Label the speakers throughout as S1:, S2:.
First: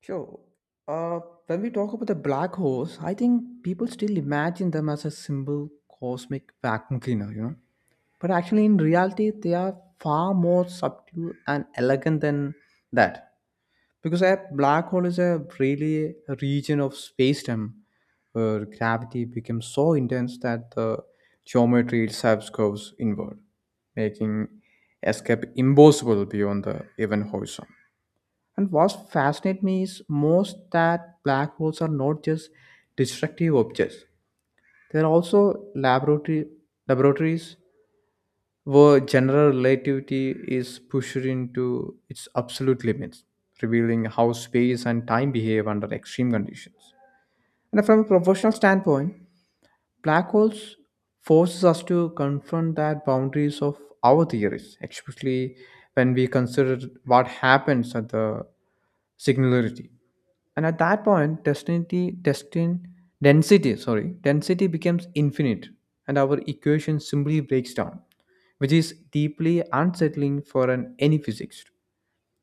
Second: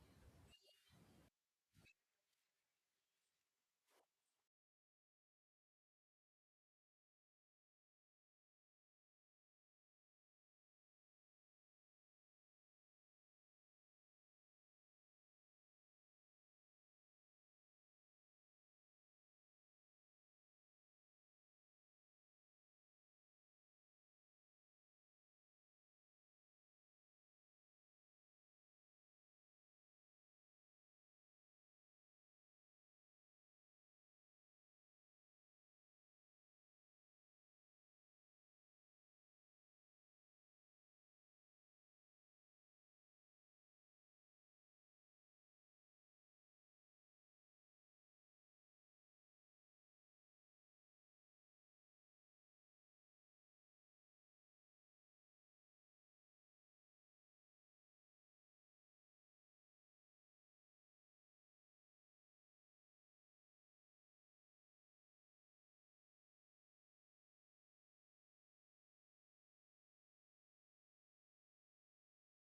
S1: Sure. Uh, when we talk about the black holes, I think people still imagine them as a simple cosmic vacuum cleaner. But actually, in reality, they are far more subtle and elegant than that. Because a black hole is a really a region of space-time where gravity becomes so intense that the geometry itself curves inward, making escape impossible beyond the event horizon. And what fascinates me is most that black holes are not just destructive objects. They're also laboratory laboratories where general relativity is pushed into its absolute limits, revealing how space and time behave under extreme conditions. And from a professional standpoint, black holes forces us to confront that boundaries of our theories, especially when we consider what happens at the singularity, and at that point density destin, density sorry density becomes infinite, and our equation simply breaks down, which is deeply unsettling for an any physicist.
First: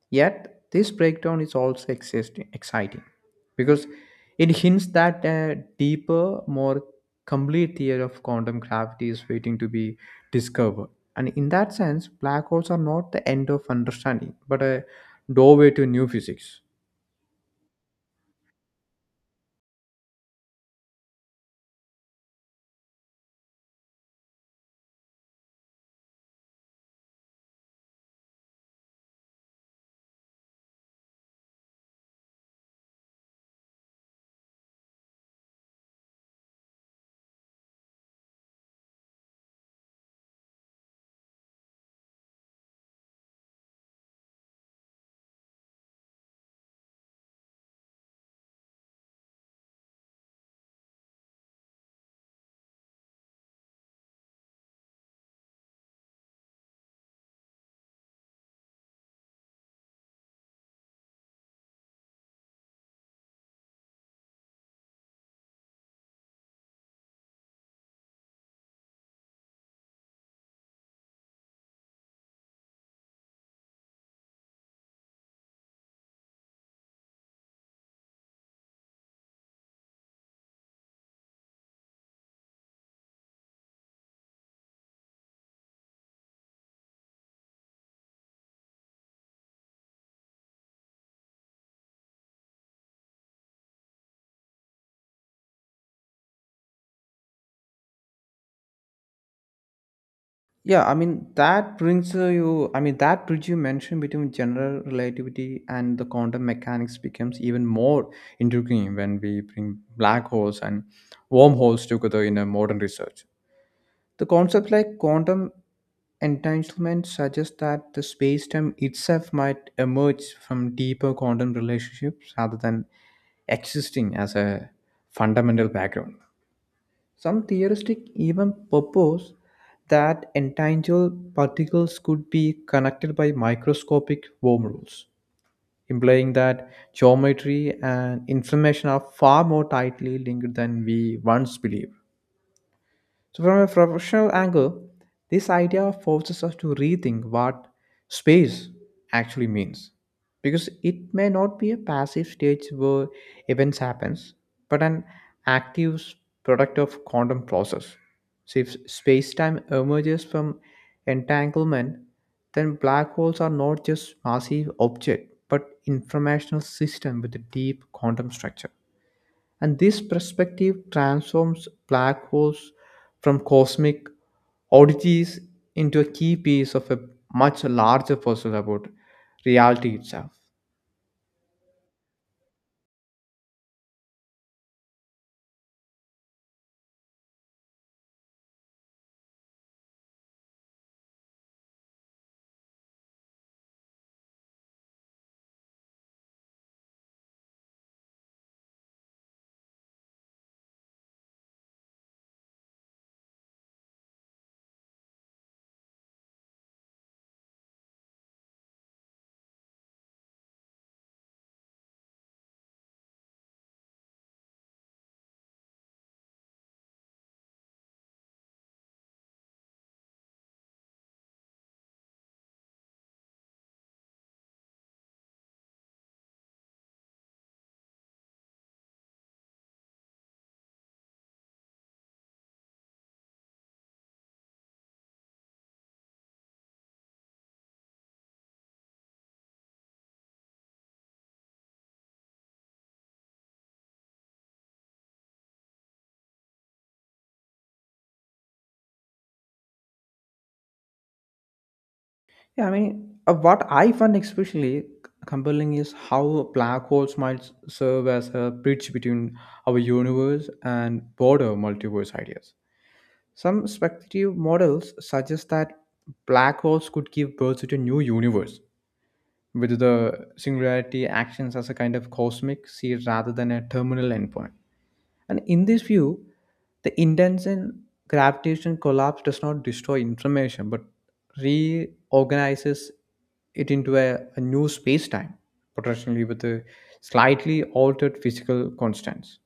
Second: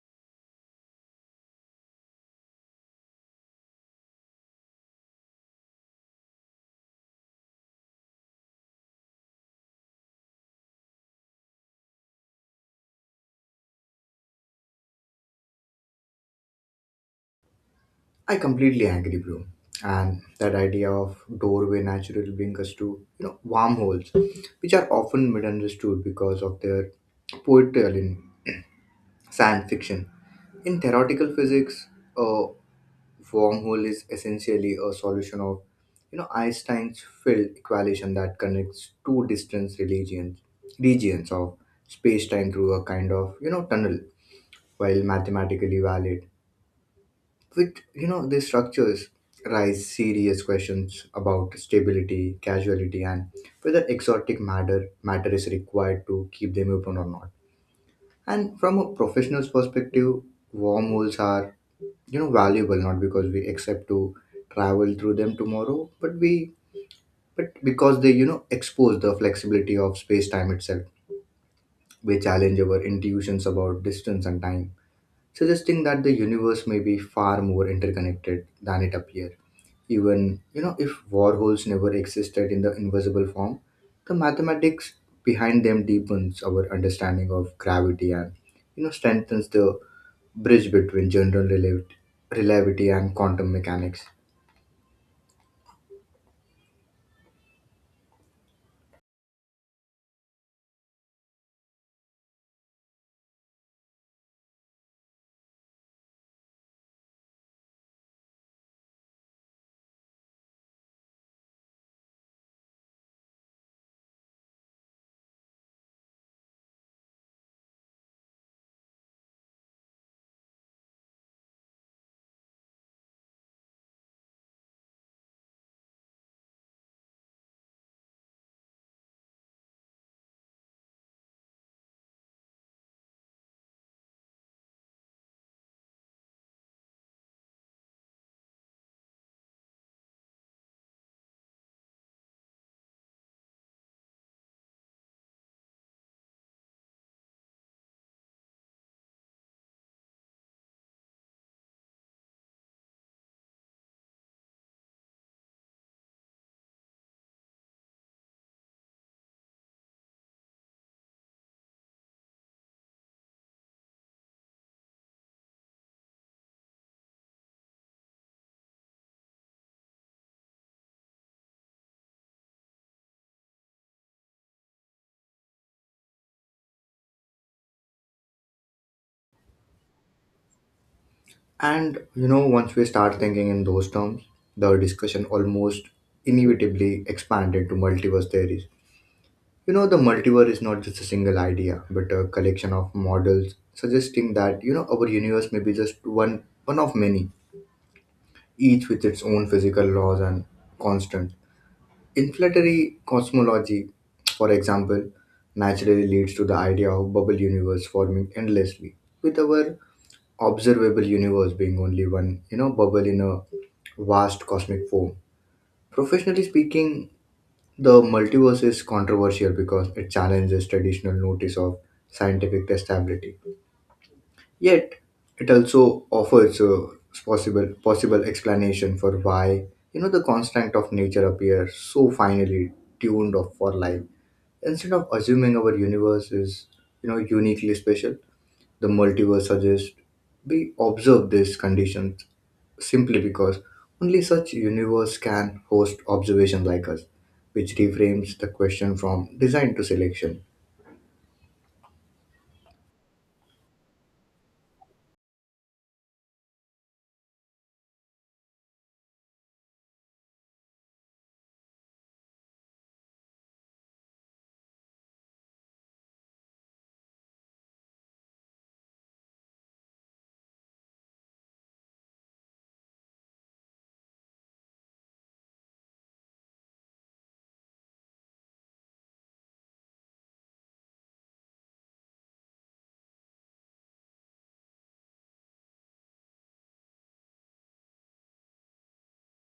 S1: Yet this breakdown is also exciting because it hints that a deeper, more complete theory of quantum gravity is waiting to be discovered. And in that sense, black holes are not the end of understanding but a doorway to new physics.
S2: I completely agree, bro. And that idea of doorway naturally brings us to wormholes, which are often misunderstood because of their portrayal in science fiction. In theoretical physics, a wormhole is essentially a solution of Einstein's field equation that connects two distant regions of space-time through a kind of tunnel, while mathematically valid with these structures rise serious questions about stability, casuality, and whether exotic matter is required to keep them open or not. And from a professional's perspective, wormholes are valuable not because we accept to travel through them tomorrow, but we but because they expose the flexibility of space-time itself. We challenge our intuitions about distance and time, suggesting that the universe may be far more interconnected than it appears. Even, if warhols never existed in the invisible form, the mathematics behind them deepens our understanding of gravity and, strengthens the bridge between general relativity and quantum mechanics.
S1: Yeah, I mean, that brings, you. I mean, that bridge you mentioned between general relativity and the quantum mechanics becomes even more intriguing when we bring black holes and wormholes together in a modern research. The concepts like quantum entanglement suggests that the space-time itself might emerge from deeper quantum relationships rather than existing as a fundamental background. Some theorists even propose that entangled particles could be connected by microscopic wormholes, implying that geometry and information are far more tightly linked than we once believed. So, from a professional angle, this idea forces us to rethink what space actually means. Because it may not be a passive stage where events happens, but an active product of quantum process. So if space-time emerges from entanglement, then black holes are not just massive object, but informational system with a deep quantum structure. And this perspective transforms black holes from cosmic oddities into a key piece of a much larger puzzle about reality itself.
S2: And, once we start thinking in those terms, the discussion almost inevitably expanded to multiverse theories. The multiverse is not just a single idea, but a collection of models suggesting that, our universe may be just one of many, each with its own physical laws and constant. Inflationary cosmology, for example, naturally leads to the idea of bubble universe forming endlessly, with our observable universe being only one, bubble in a vast cosmic form. Professionally speaking, the multiverse is controversial because it challenges traditional notice of scientific testability. Yet, it also offers a possible explanation for why the constant of nature appears so finely tuned up for life. Instead of assuming our universe is uniquely special, the multiverse suggests we observe these conditions simply because only such universe can host observation like us, which reframes the question from design to selection.
S1: Yeah, I mean, what I find especially compelling is how black holes might serve as a bridge between our universe and broader multiverse ideas. Some speculative models suggest that black holes could give birth to a new universe, with the singularity actions as a kind of cosmic seed rather than a terminal endpoint. And in this view, the intention gravitation collapse does not destroy information but reorganizes it into a new space time, potentially with a slightly altered physical constants.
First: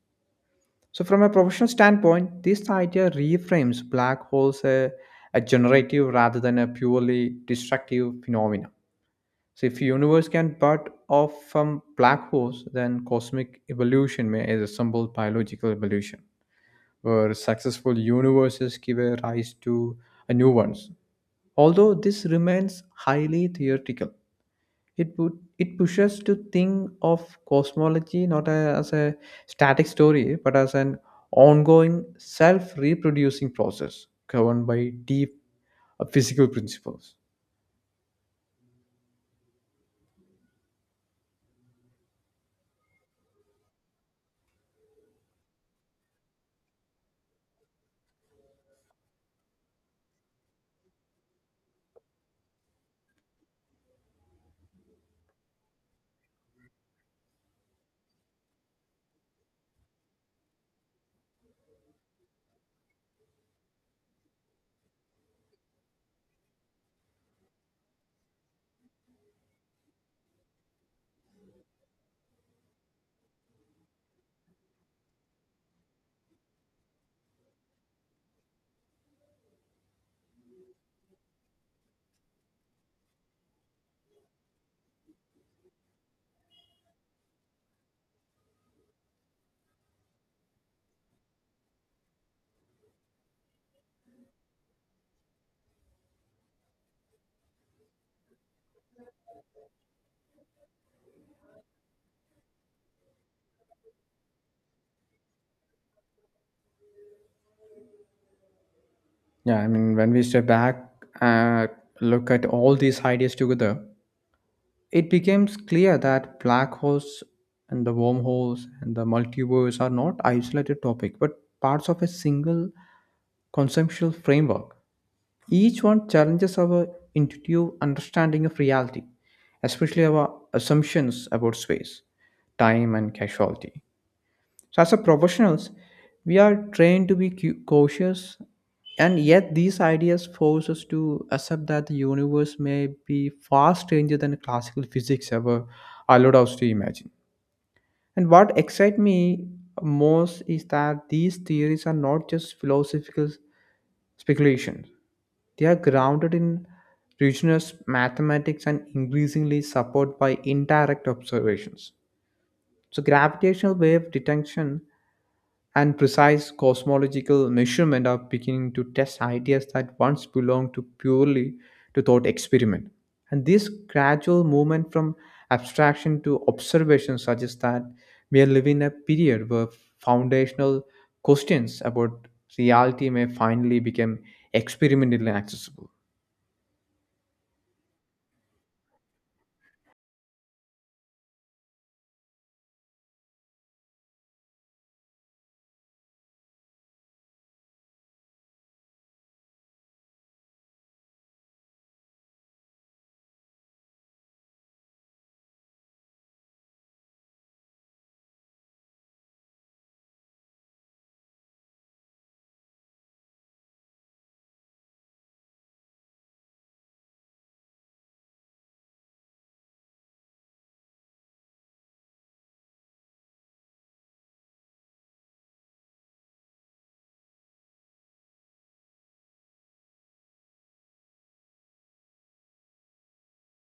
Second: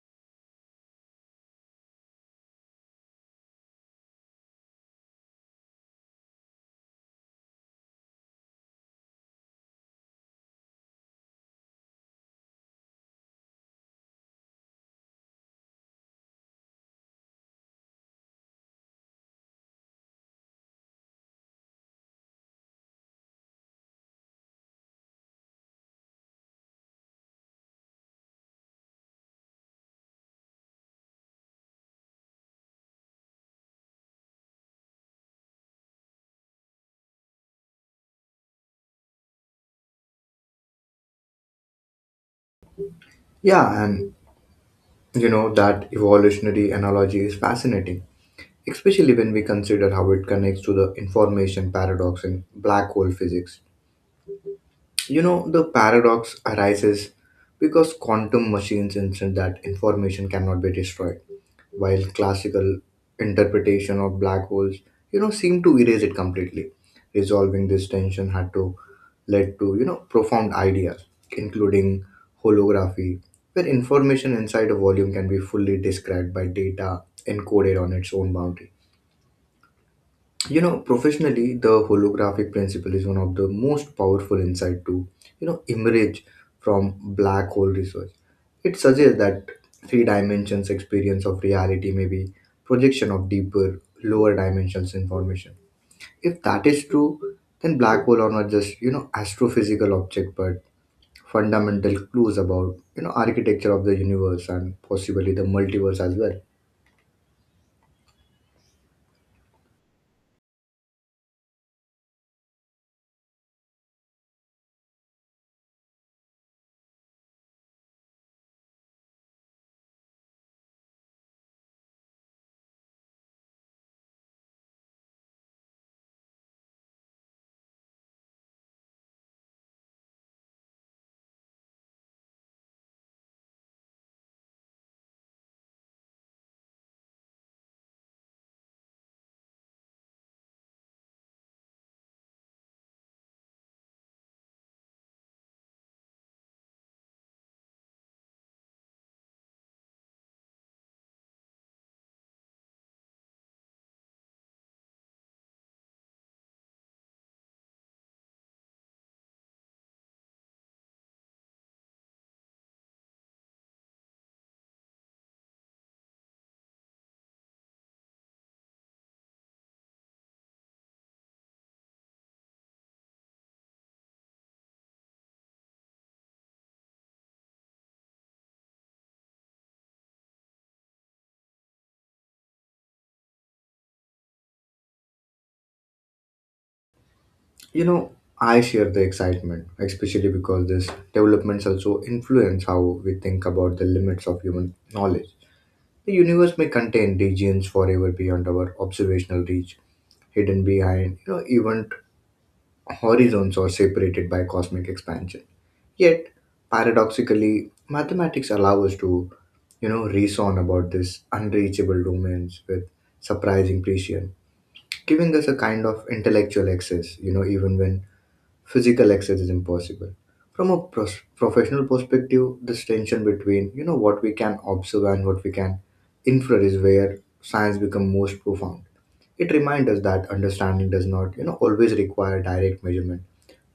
S1: So, from a professional standpoint, this idea reframes black holes a generative rather than a purely destructive phenomena. So if universe can part off from black holes, then cosmic evolution may is a simple biological evolution, where successful universes give a rise to a new ones. Although this remains highly theoretical, it put, it pushes to think of cosmology not as a static story, but as an ongoing self-reproducing process governed by deep physical principles.
S2: Yeah, and that evolutionary analogy is fascinating, especially when we consider how it connects to the information paradox in black hole physics. The paradox arises because quantum machines insist that information cannot be destroyed, while classical interpretation of black holes, seem to erase it completely. Resolving this tension had to led to, profound ideas, including holography, where information inside a volume can be fully described by data encoded on its own boundary. You know, professionally, the holographic principle is one of the most powerful insight to emerge from black hole research. It suggests that three dimensions experience of reality may be projection of deeper lower dimensions information. If that is true, then black hole are not just astrophysical object but fundamental clues about architecture of the universe and possibly the multiverse as well.
S1: Yeah, I mean, when we step back and look at all these ideas together, it becomes clear that black holes and the wormholes and the multiverse are not isolated topic, but parts of a single conceptual framework. Each one challenges our intuitive understanding of reality, especially our assumptions about space, time, and casualty. So as a professionals, we are trained to be cautious, and yet these ideas force us to accept that the universe may be far stranger than classical physics ever allowed us to imagine. And what excites me most is that these theories are not just philosophical speculations; they are grounded in rigorous mathematics and increasingly supported by indirect observations. So, gravitational wave detection and precise cosmological measurement are beginning to test ideas that once belonged to purely to thought experiment. And this gradual movement from abstraction to observation suggests that we are living a period where foundational questions about reality may finally become experimentally accessible.
S2: You know, I share the excitement, especially because these developments also influence how we think about the limits of human knowledge. The universe may contain regions forever beyond our observational reach, hidden behind, event horizons or separated by cosmic expansion. Yet, paradoxically, mathematics allow us to, reason about these unreachable domains with surprising precision, giving us a kind of intellectual access, even when physical access is impossible. From a professional perspective, this tension between what we can observe and what we can infer is where science becomes most profound. It reminds us that understanding does not always require direct measurement,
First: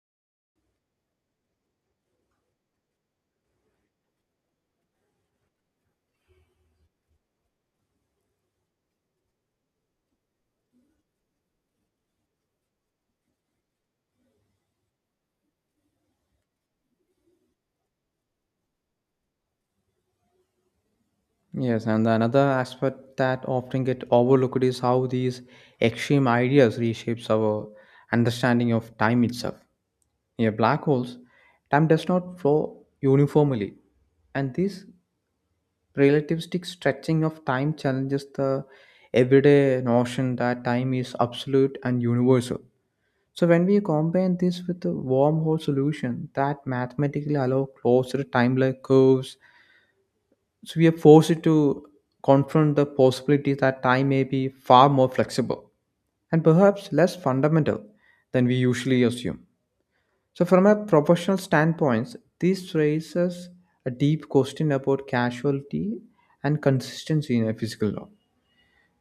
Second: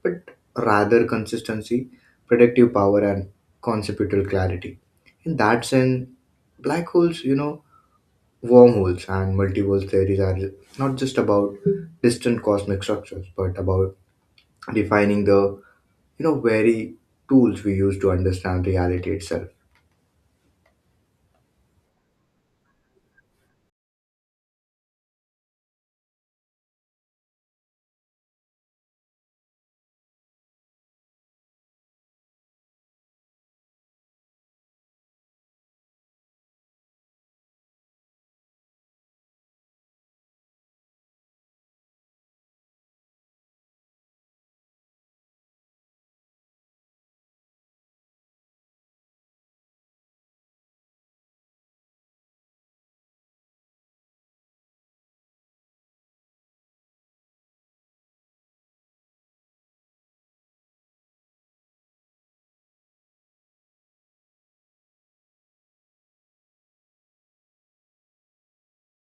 S2: but rather consistency, predictive power, and conceptual clarity. In that sense, black holes, wormholes and multiverse theories are not just about distant cosmic structures, but about defining the very tools we use to understand reality itself.
S1: Yes, and another aspect that often get overlooked is how these extreme ideas reshapes our understanding of time itself. In black holes, time does not flow uniformly, and this relativistic stretching of time challenges the everyday notion that time is absolute and universal. So when we combine this with the wormhole solution that mathematically allow closer timeline curves, so we are forced to confront the possibility that time may be far more flexible and perhaps less fundamental than we usually assume. So, from a professional standpoint, this raises a deep question about causality and consistency in a physical law.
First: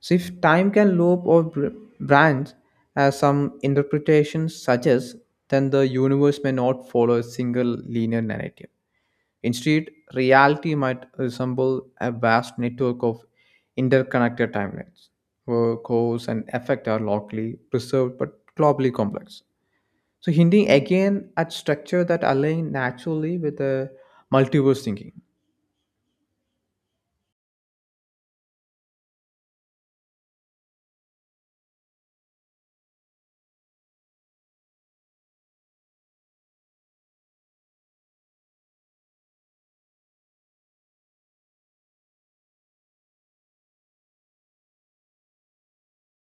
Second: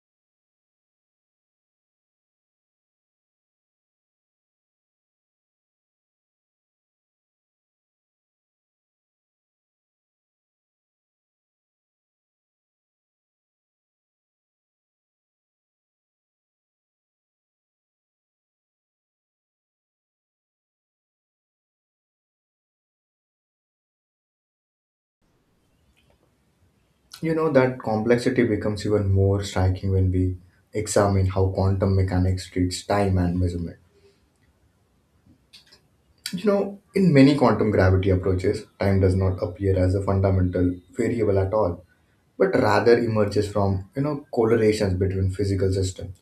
S1: So, if time can loop or branch, as some interpretations suggest, then the universe may not follow a single linear narrative. Instead, reality might resemble a vast network of interconnected timelines, where cause and effect are locally preserved but globally complex. So, hinting again at structure that align naturally with the multiverse thinking.
S2: That complexity becomes even more striking when we examine how quantum mechanics treats time and measurement. You know, in many quantum gravity approaches, time does not appear as a fundamental variable at all, but rather emerges from correlations between physical systems.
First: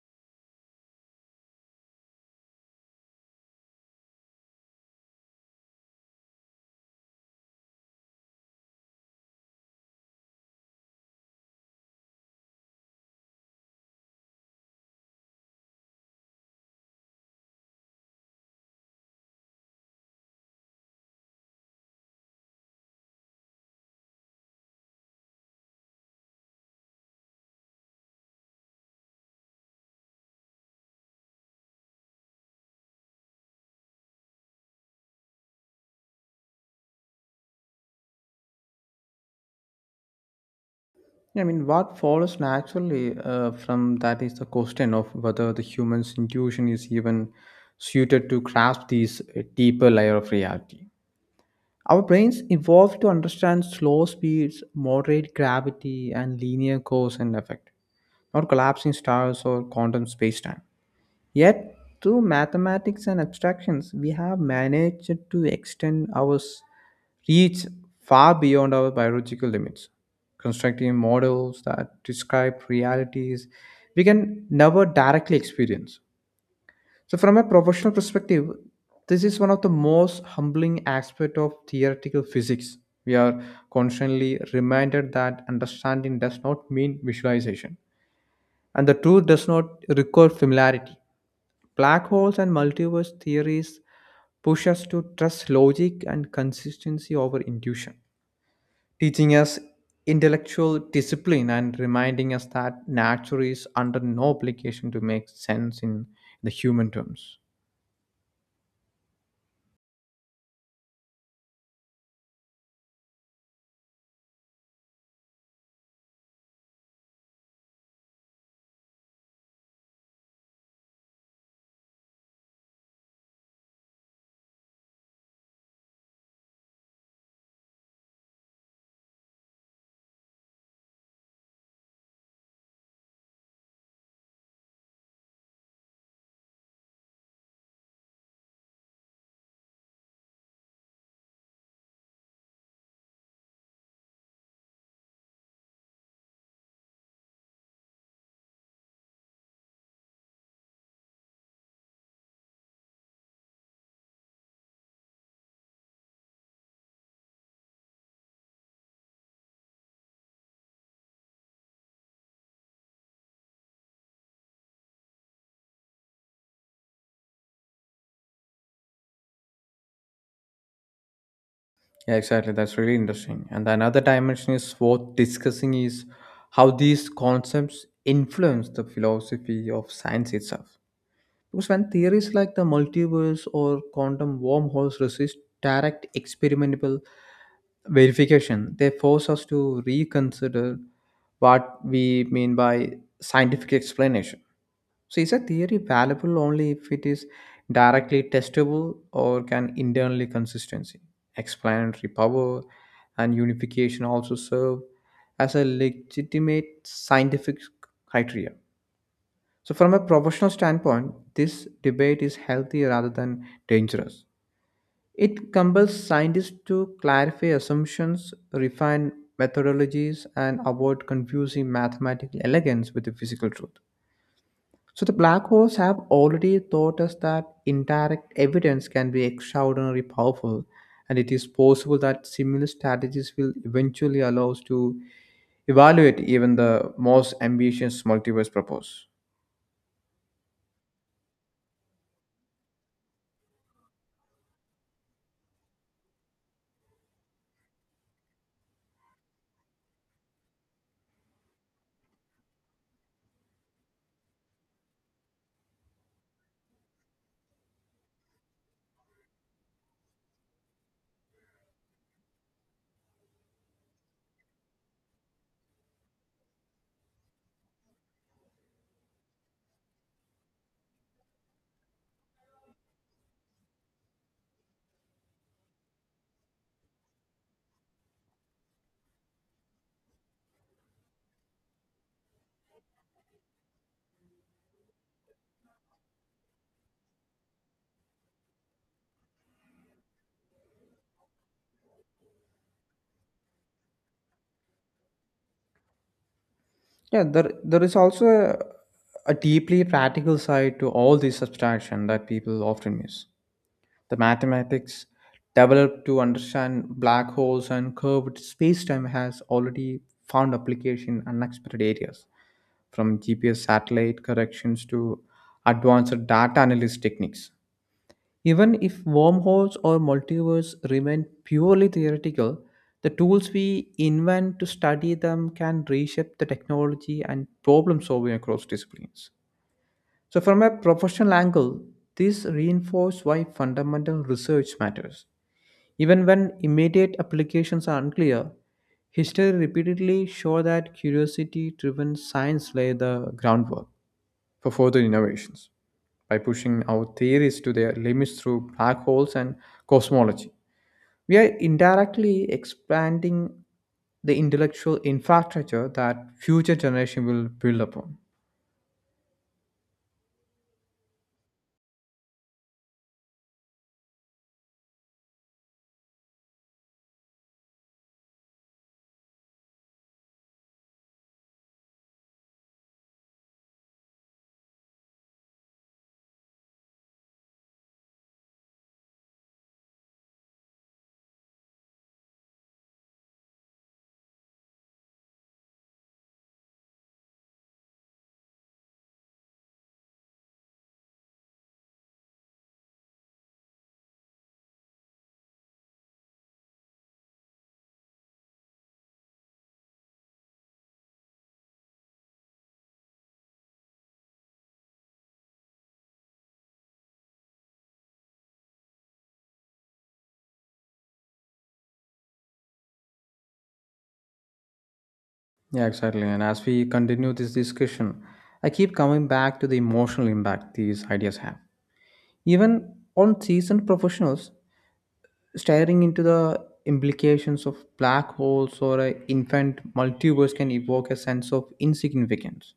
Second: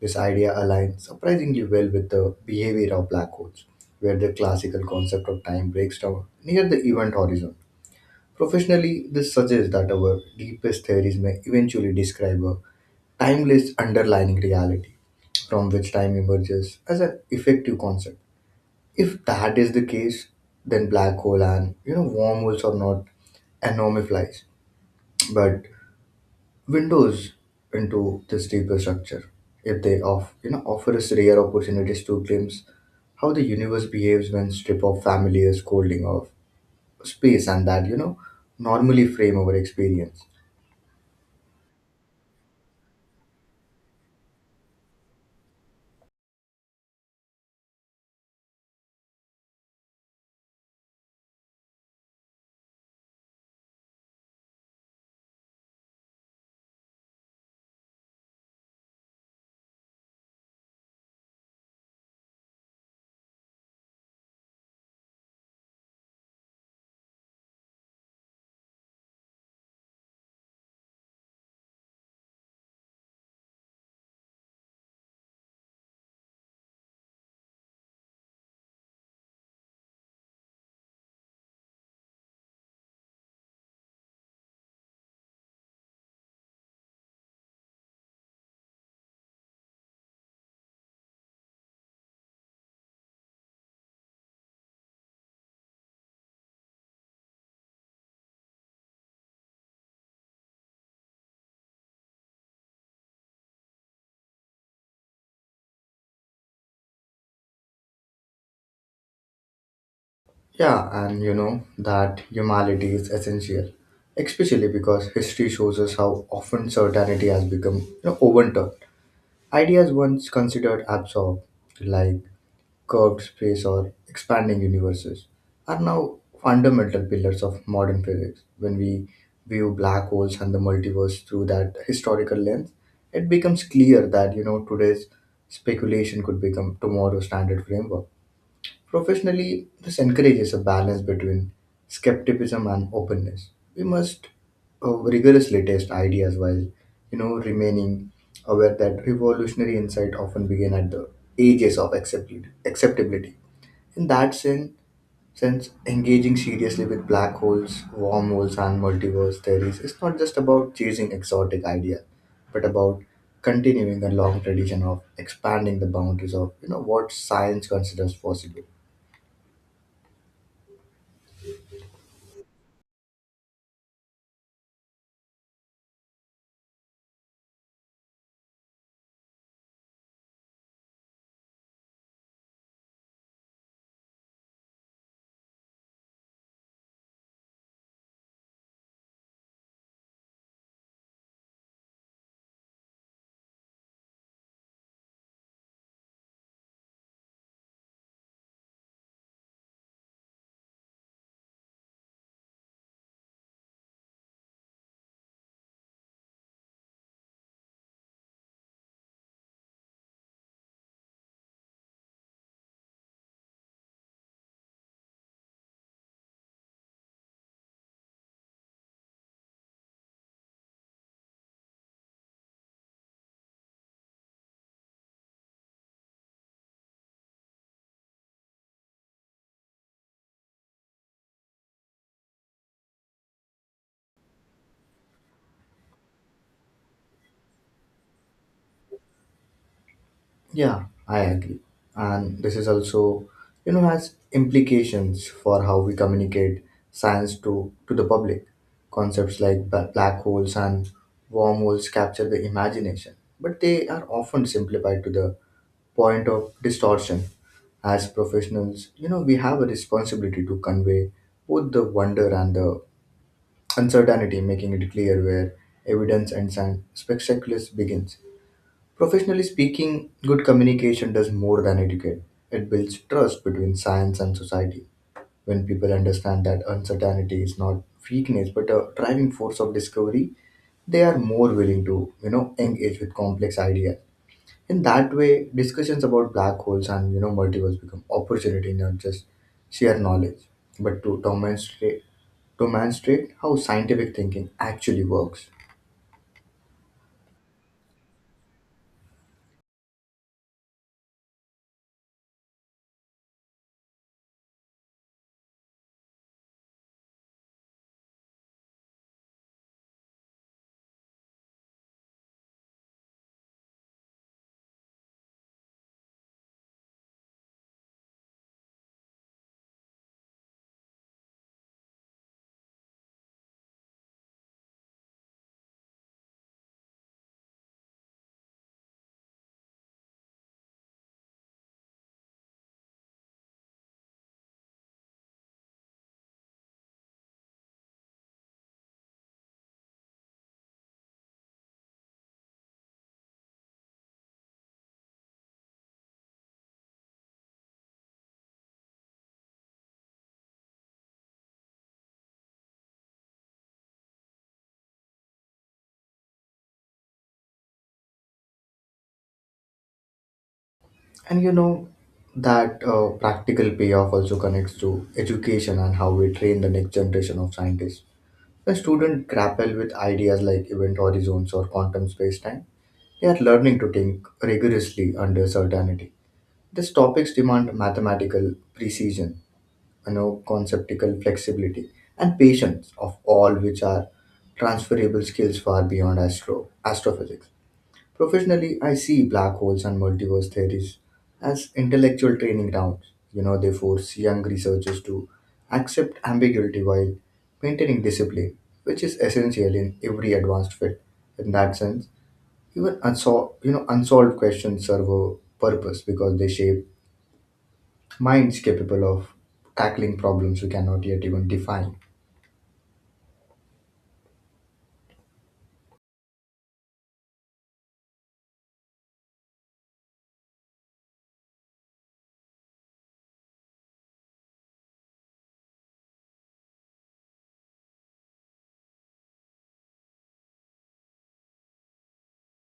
S2: This idea aligns surprisingly well with the behavior of black holes, where the classical concept of time breaks down near the event horizon. Professionally, this suggests that our deepest theories may eventually describe a timeless underlying reality from which time emerges as an effective concept. If that is the case, then black hole and wormholes are not anomalies, but windows into this deeper structure. If they offer us rare opportunities to glimpse how the universe behaves when stripped of familiar scolding of space and that normally frame our experience.
S1: I mean, what follows naturally from that is the question of whether the human's intuition is even suited to grasp these deeper layer of reality. Our brains evolved to understand slow speeds, moderate gravity, and linear cause and effect, not collapsing stars or quantum spacetime. Yet, through mathematics and abstractions, we have managed to extend our reach far beyond our biological limits, constructing models that describe realities we can never directly experience. So, from a professional perspective, this is one of the most humbling aspects of theoretical physics. We are constantly reminded that understanding does not mean visualization, and the truth does not require familiarity. Black holes and multiverse theories push us to trust logic and consistency over intuition, teaching us intellectual discipline and reminding us that nature is under no obligation to make sense in the human terms.
S2: Yeah, and that humility is essential, especially because history shows us how often certainty has become overturned. Ideas once considered absurd, like curved space or expanding universes, are now fundamental pillars of modern physics. When we view black holes and the multiverse through that historical lens, it becomes clear that today's speculation could become tomorrow's standard framework. Professionally, this encourages a balance between skepticism and openness. We must rigorously test ideas while, remaining aware that revolutionary insight often begin at the ages of acceptability. In that sense, engaging seriously with black holes, wormholes, and multiverse theories is not just about chasing exotic ideas, but about continuing a long tradition of expanding the boundaries of what science considers possible.
S1: Yeah, exactly. That's really interesting. And another dimension is worth discussing is how these concepts influence the philosophy of science itself. Because when theories like the multiverse or quantum wormholes resist direct experimental verification, they force us to reconsider what we mean by scientific explanation. So is a theory valuable only if it is directly testable, or can internally consistency, explanatory power, and unification also serve as a legitimate scientific criteria. So from a professional standpoint, this debate is healthy rather than dangerous. It compels scientists to clarify assumptions, refine methodologies, and avoid confusing mathematical elegance with the physical truth. So the black holes have already taught us that indirect evidence can be extraordinarily powerful, and it is possible that similar strategies will eventually allow us to evaluate even the most ambitious multiverse propose.
S2: Yeah, I agree. And this is also, has implications for how we communicate science to the public. Concepts like black holes and wormholes capture the imagination, but they are often simplified to the point of distortion. As professionals, we have a responsibility to convey both the wonder and the uncertainty, making it clear where evidence and science spectaculars begins. Professionally speaking, good communication does more than educate. It builds trust between science and society. When people understand that uncertainty is not weakness but a driving force of discovery, they are more willing to, engage with complex ideas. In that way, discussions about black holes and multiverse become opportunity, not just sheer knowledge, but to demonstrate how scientific thinking actually works.
S1: Yeah, there is also a deeply practical side to all this abstraction that people often miss. The mathematics developed to understand black holes and curved spacetime has already found application in unexpected areas, from GPS satellite corrections to advanced data analysis techniques. Even if wormholes or multiverse remain purely theoretical, the tools we invent to study them can reshape the technology and problem solving across disciplines. So, from a professional angle, this reinforces why fundamental research matters. Even when immediate applications are unclear, history repeatedly shows that curiosity driven science lay the groundwork for further innovations by pushing our theories to their limits through black holes and cosmology. We are indirectly expanding the intellectual infrastructure that future generations will build upon.
S2: And that practical payoff also connects to education and how we train the next generation of scientists. When students grapple with ideas like event horizons or quantum space-time, they are learning to think rigorously under certainty. These topics demand mathematical precision, conceptual flexibility, and patience, of all which are transferable skills far beyond astrophysics. Professionally, I see black holes and multiverse theories as intellectual training grounds. They force young researchers to accept ambiguity while maintaining discipline, which is essential in every advanced field. In that sense, even unsolved questions serve a purpose because they shape minds capable of tackling problems we cannot yet even define.
S1: Yeah, exactly. And as we continue this discussion, I keep coming back to the emotional impact these ideas have. Even on seasoned professionals, staring into the implications of black holes or an infant multiverse can evoke a sense of insignificance,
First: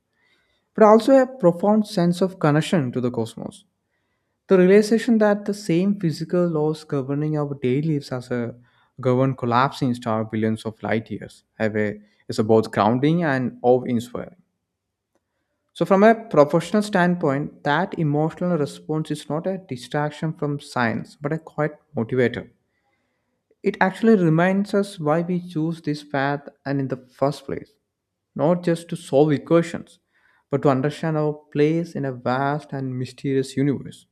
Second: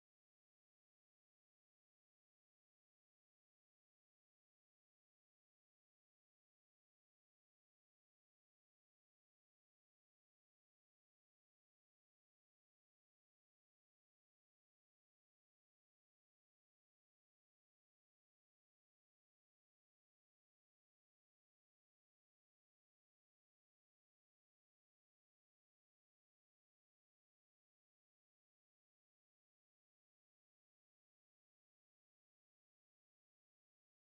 S1: but also a profound sense of connection to the cosmos. The realization that the same physical laws governing our daily lives as a govern collapsing star billions of light years is both grounding and awe-inspiring. So, from a professional standpoint, that emotional response is not a distraction from science, but a quite motivator. It actually reminds us why we choose this path and in the first place, not just to solve equations, but to understand our place in a vast and mysterious universe.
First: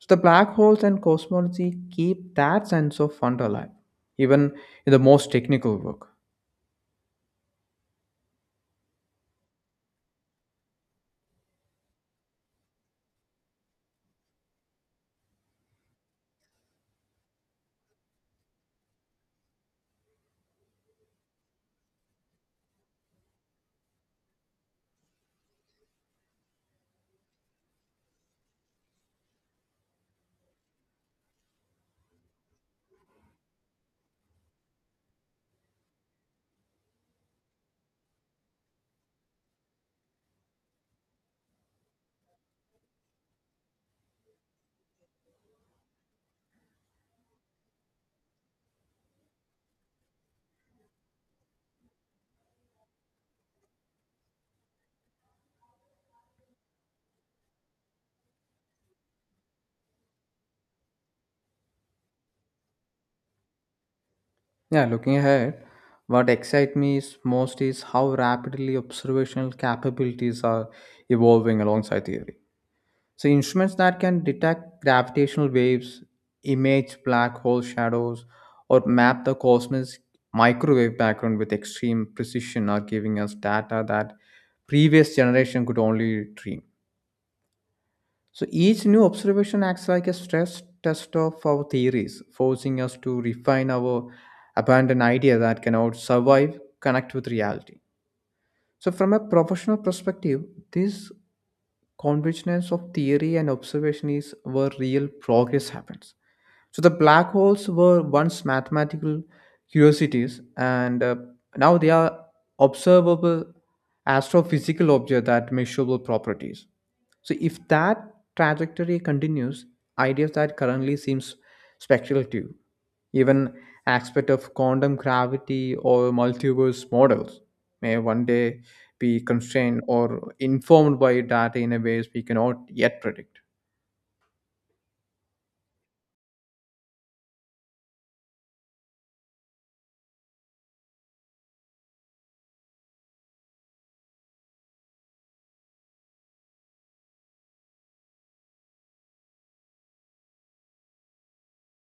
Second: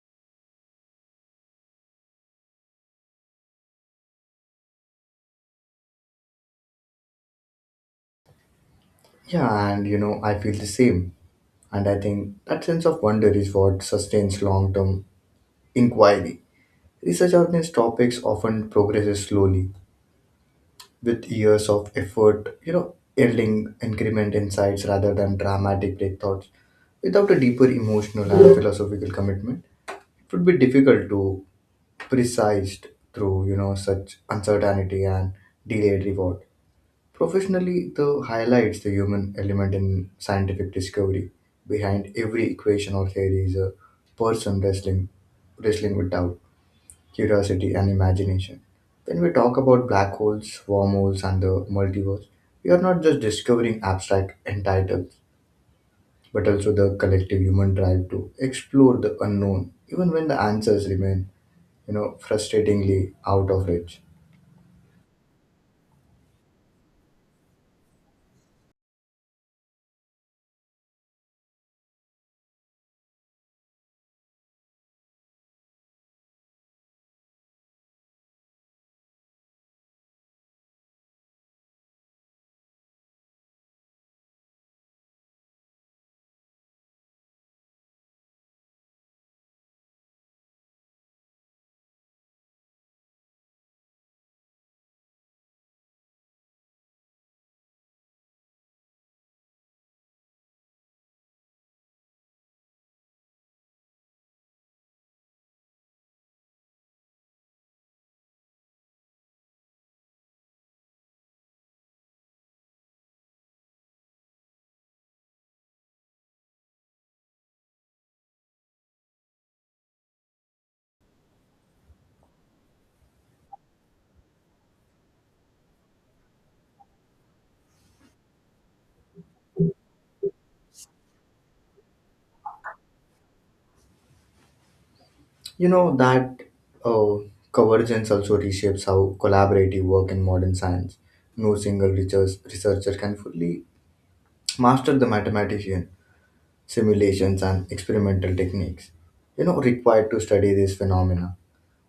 S1: So, the black holes and cosmology keep that sense of wonder alive, even in the most technical work.
S2: Yeah, and I feel the same. And I think that sense of wonder is what sustains long term inquiry. Research on these topics often progresses slowly, with years of effort, yielding increment insights rather than dramatic breakthroughs. Without a deeper emotional and philosophical commitment, it would be difficult to precise through, such uncertainty and delayed reward. Professionally, the highlights the human element in scientific discovery. Behind every equation or theory is a person wrestling with doubt, curiosity, and imagination. When we talk about black holes, wormholes, and the multiverse, we are not just discovering abstract entitles, but also the collective human drive to explore the unknown, even when the answers remain, frustratingly out of reach.
S1: Yeah, looking ahead, what excites me is most is how rapidly observational capabilities are evolving alongside theory. So, instruments that can detect gravitational waves, image black hole shadows, or map the cosmos microwave background with extreme precision are giving us data that previous generation could only dream. So each new observation acts like a stress test of our theories, forcing us to refine our abandoned idea that can out survive, connect with reality. So from a professional perspective, this convergence of theory and observation is where real progress happens. So the black holes were once mathematical curiosities, and now they are observable astrophysical objects that measurable properties. So if that trajectory continues, ideas that currently seems speculative, even aspect of quantum gravity or multiverse models may one day be constrained or informed by data in a ways we cannot yet predict.
S2: That uh, convergence also reshapes how collaborative work in modern science. No single researcher can fully master the mathematics simulations, and experimental techniques required to study these phenomena.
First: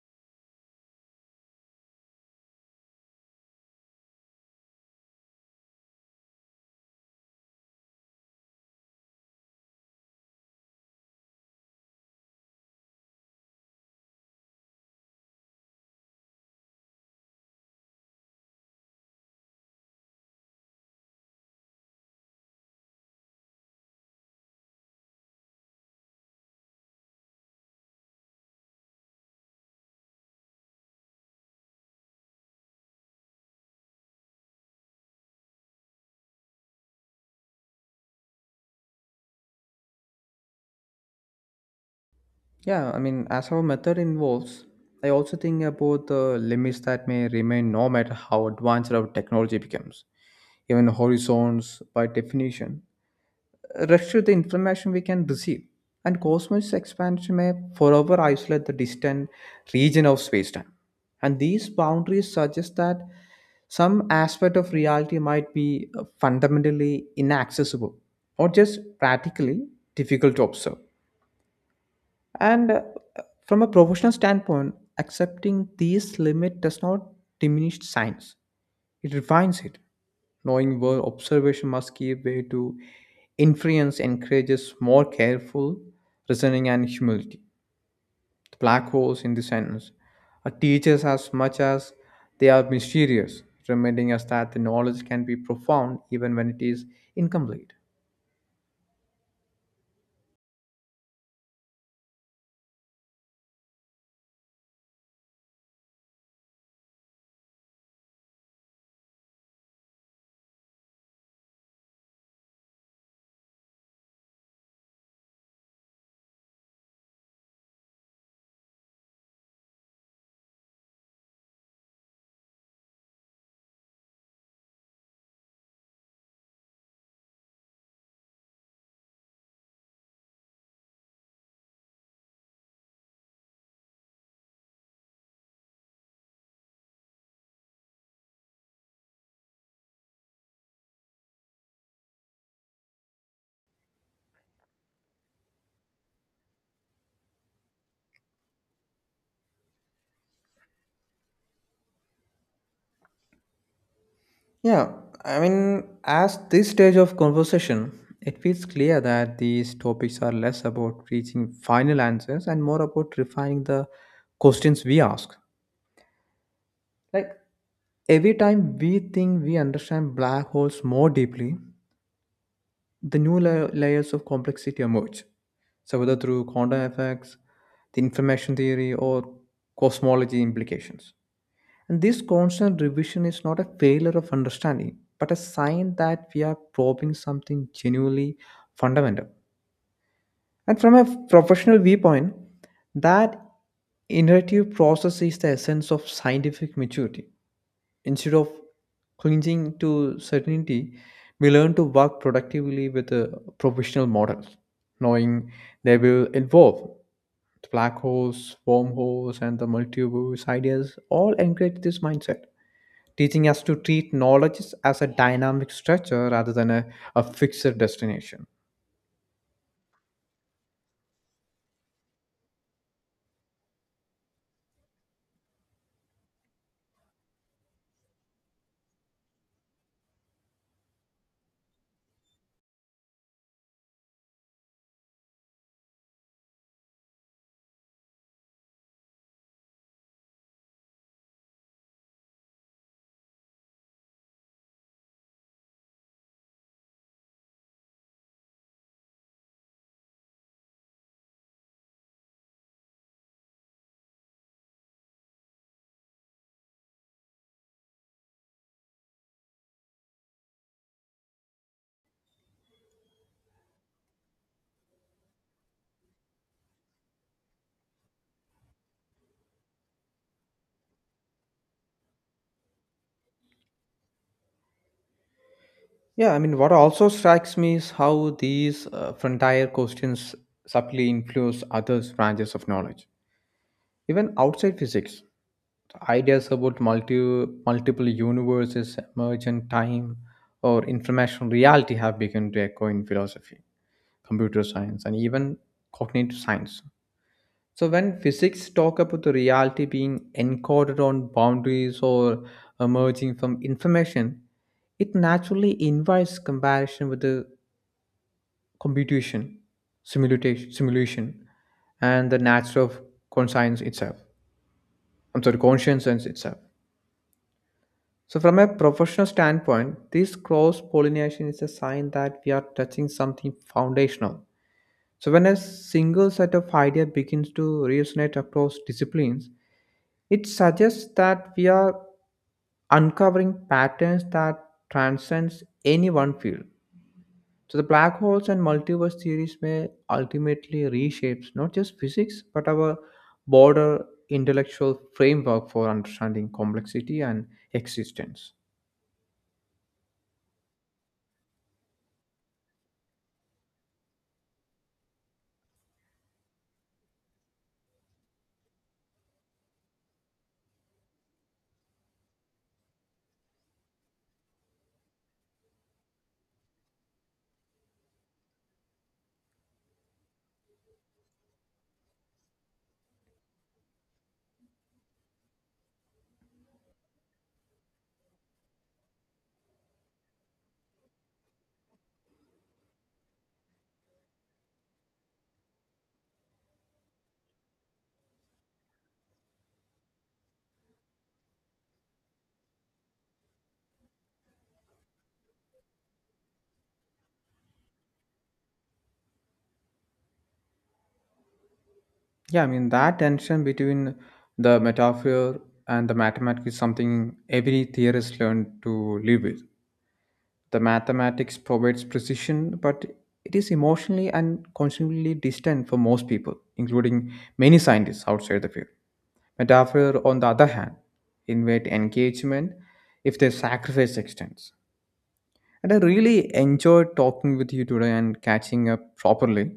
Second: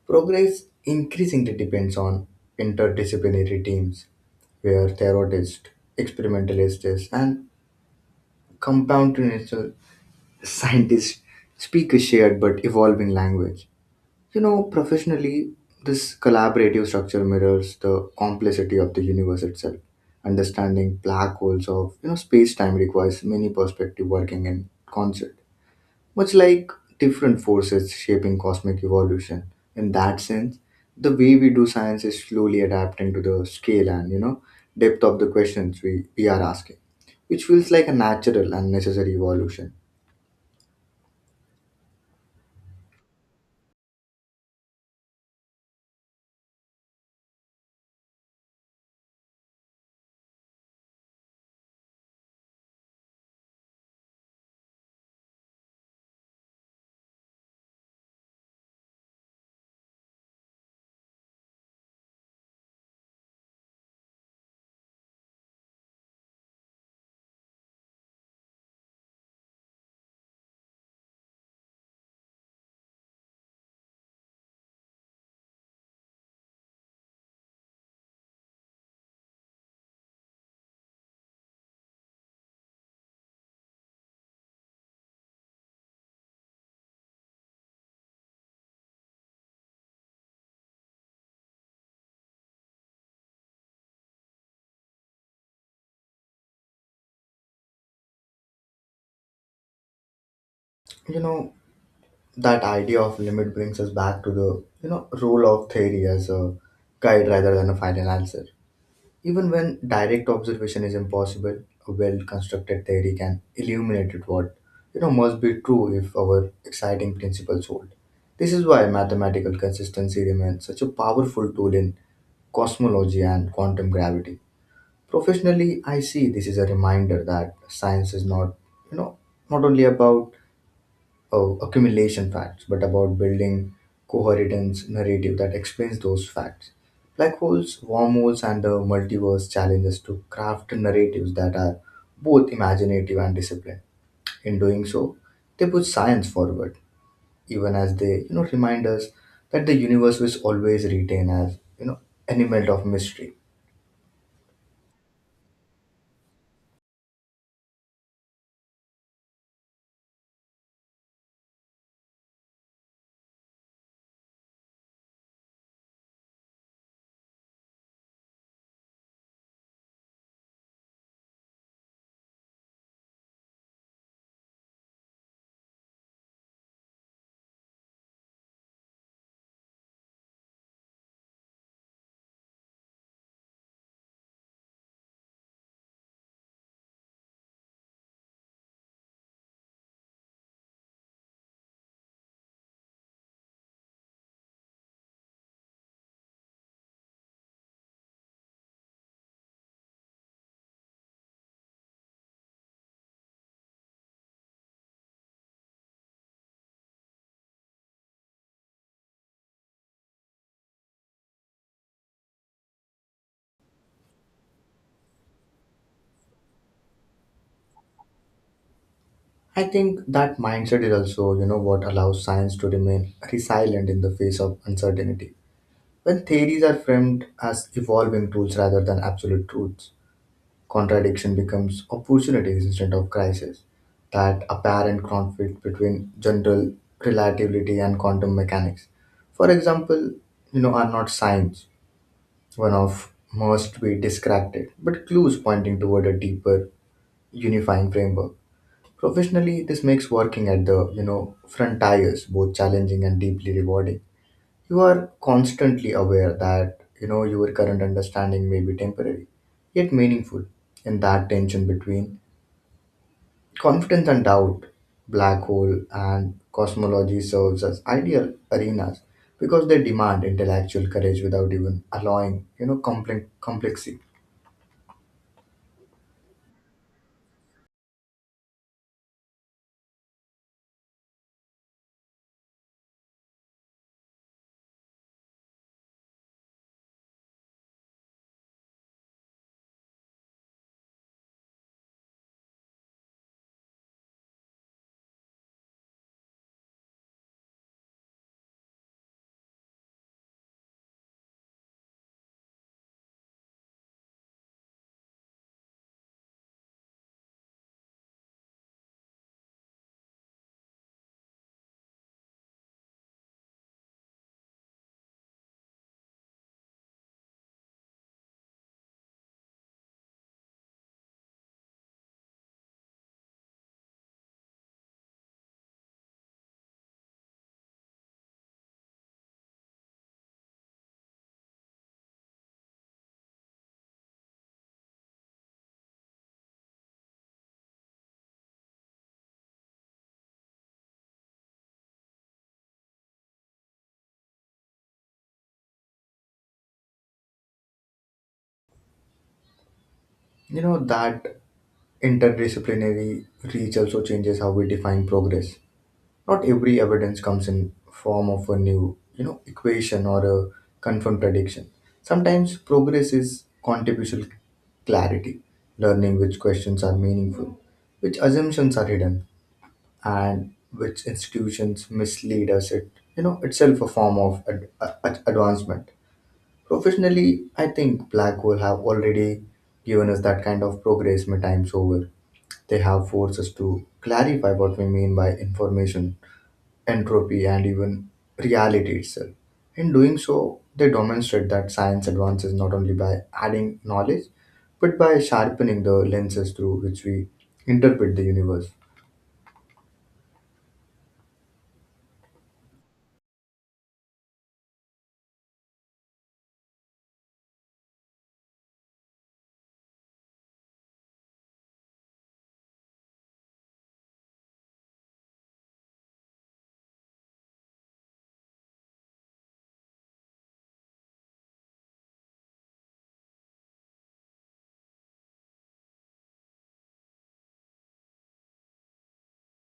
S2: Progress increasingly depends on interdisciplinary teams where theorists, experimentalists, and computational scientists speak a shared but evolving language. You know, professionally, this collaborative structure mirrors the complexity of the universe itself. Understanding black holes of space-time requires many perspectives working in concert, much like different forces shaping cosmic evolution. In that sense, the way we do science is slowly adapting to the scale and depth of the questions we are asking, which feels like a natural and necessary evolution.
S1: Yeah, I mean, as our method involves, I also think about the limits that may remain no matter how advanced our technology becomes. Even horizons, by definition, restrict the information we can receive, and cosmos expansion may forever isolate the distant region of space-time. And these boundaries suggest that some aspect of reality might be fundamentally inaccessible or just practically difficult to observe. And from a professional standpoint, accepting these limits does not diminish science, it refines it. Knowing where observation must give way to inference encourages more careful reasoning and humility. The black holes in this sentence are teachers as much as they are mysterious, reminding us that the knowledge can be profound even when it is incomplete.
S2: You know that idea of limit brings us back to the role of theory as a guide rather than a final answer. Even when direct observation is impossible, a well-constructed theory can illuminate it what must be true if our exciting principles hold. This is why mathematical consistency remains such a powerful tool in cosmology and quantum gravity. Professionally, I see this is a reminder that science is not you know not only about of accumulation facts, but about building coherent narrative that explains those facts. Black holes, wormholes, and the multiverse challenge us to craft narratives that are both imaginative and disciplined. In doing so, they push science forward, even as they, remind us that the universe was always retained as, element of mystery.
S1: Yeah, I mean, as this stage of conversation, it feels clear that these topics are less about reaching final answers and more about refining the questions we ask. Like every time we think we understand black holes more deeply, the new layers of complexity emerge. So, whether through quantum effects, the information theory, or cosmology implications. And this constant revision is not a failure of understanding, but a sign that we are probing something genuinely fundamental. And from a professional viewpoint, that iterative process is the essence of scientific maturity. Instead of clinging to certainty, we learn to work productively with professional models, knowing they will evolve. Black holes, wormholes, and the multiverse ideas all encourage this mindset, teaching us to treat knowledge as a dynamic structure rather than a fixed destination.
S2: I think that mindset is also, what allows science to remain resilient in the face of uncertainty. When theories are framed as evolving tools rather than absolute truths, contradiction becomes opportunities instead of crisis. That apparent conflict between general relativity and quantum mechanics, for example, are not signs. One of must be discredited, but clues pointing toward a deeper unifying framework. Professionally, this makes working at the frontiers both challenging and deeply rewarding. You are constantly aware that your current understanding may be temporary, yet meaningful in that tension between confidence and doubt. Black hole and cosmology serves as ideal arenas because they demand intellectual courage without even allowing complexity.
S1: Yeah, I mean, what also strikes me is how these frontier questions subtly influence other branches of knowledge. Even outside physics, ideas about multiple universes, emergent time, or information reality have begun to echo in philosophy, computer science, and even cognitive science. So when physics talk about the reality being encoded on boundaries or emerging from information, it naturally invites comparison with the computation, simulation, and the nature of conscience itself. I'm sorry, consciousness itself. So from a professional standpoint, this cross-pollination is a sign that we are touching something foundational. So when a single set of idea begins to resonate across disciplines, it suggests that we are uncovering patterns that transcends any one field. So the black holes and multiverse theories may ultimately reshape not just physics but our broader intellectual framework for understanding complexity and existence.
S2: That interdisciplinary reach also changes how we define progress. Not every evidence comes in form of a new equation or a confirmed prediction. Sometimes progress is contributional clarity, learning which questions are meaningful, which assumptions are hidden, and which institutions mislead us. It itself a form of advancement. Professionally, I think black hole have already given us that kind of progress many times over. They have forced us to clarify what we mean by information, entropy, and even reality itself. In doing so, they demonstrate that science advances not only by adding knowledge, but by sharpening the lenses through which we interpret the universe.
S1: Yeah, I mean, that tension between the metaphor and the mathematics is something every theorist learned to live with. The mathematics provides precision, but it is emotionally and constantly distant for most people, including many scientists outside the field. Metaphor, on the other hand, invite engagement if they sacrifice extents. And I really enjoyed talking with you today and catching up properly.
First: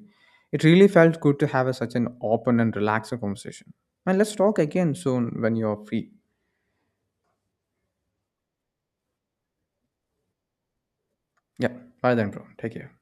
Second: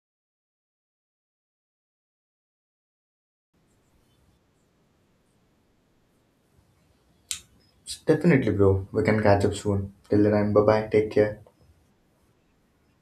S1: It really felt good to have such an open and relaxed conversation. And let's talk again soon when you're free.
S2: Definitely, bro. We can catch up soon. Till then, bye bye. Take care.
S1: Yeah, bye then, bro. Take care.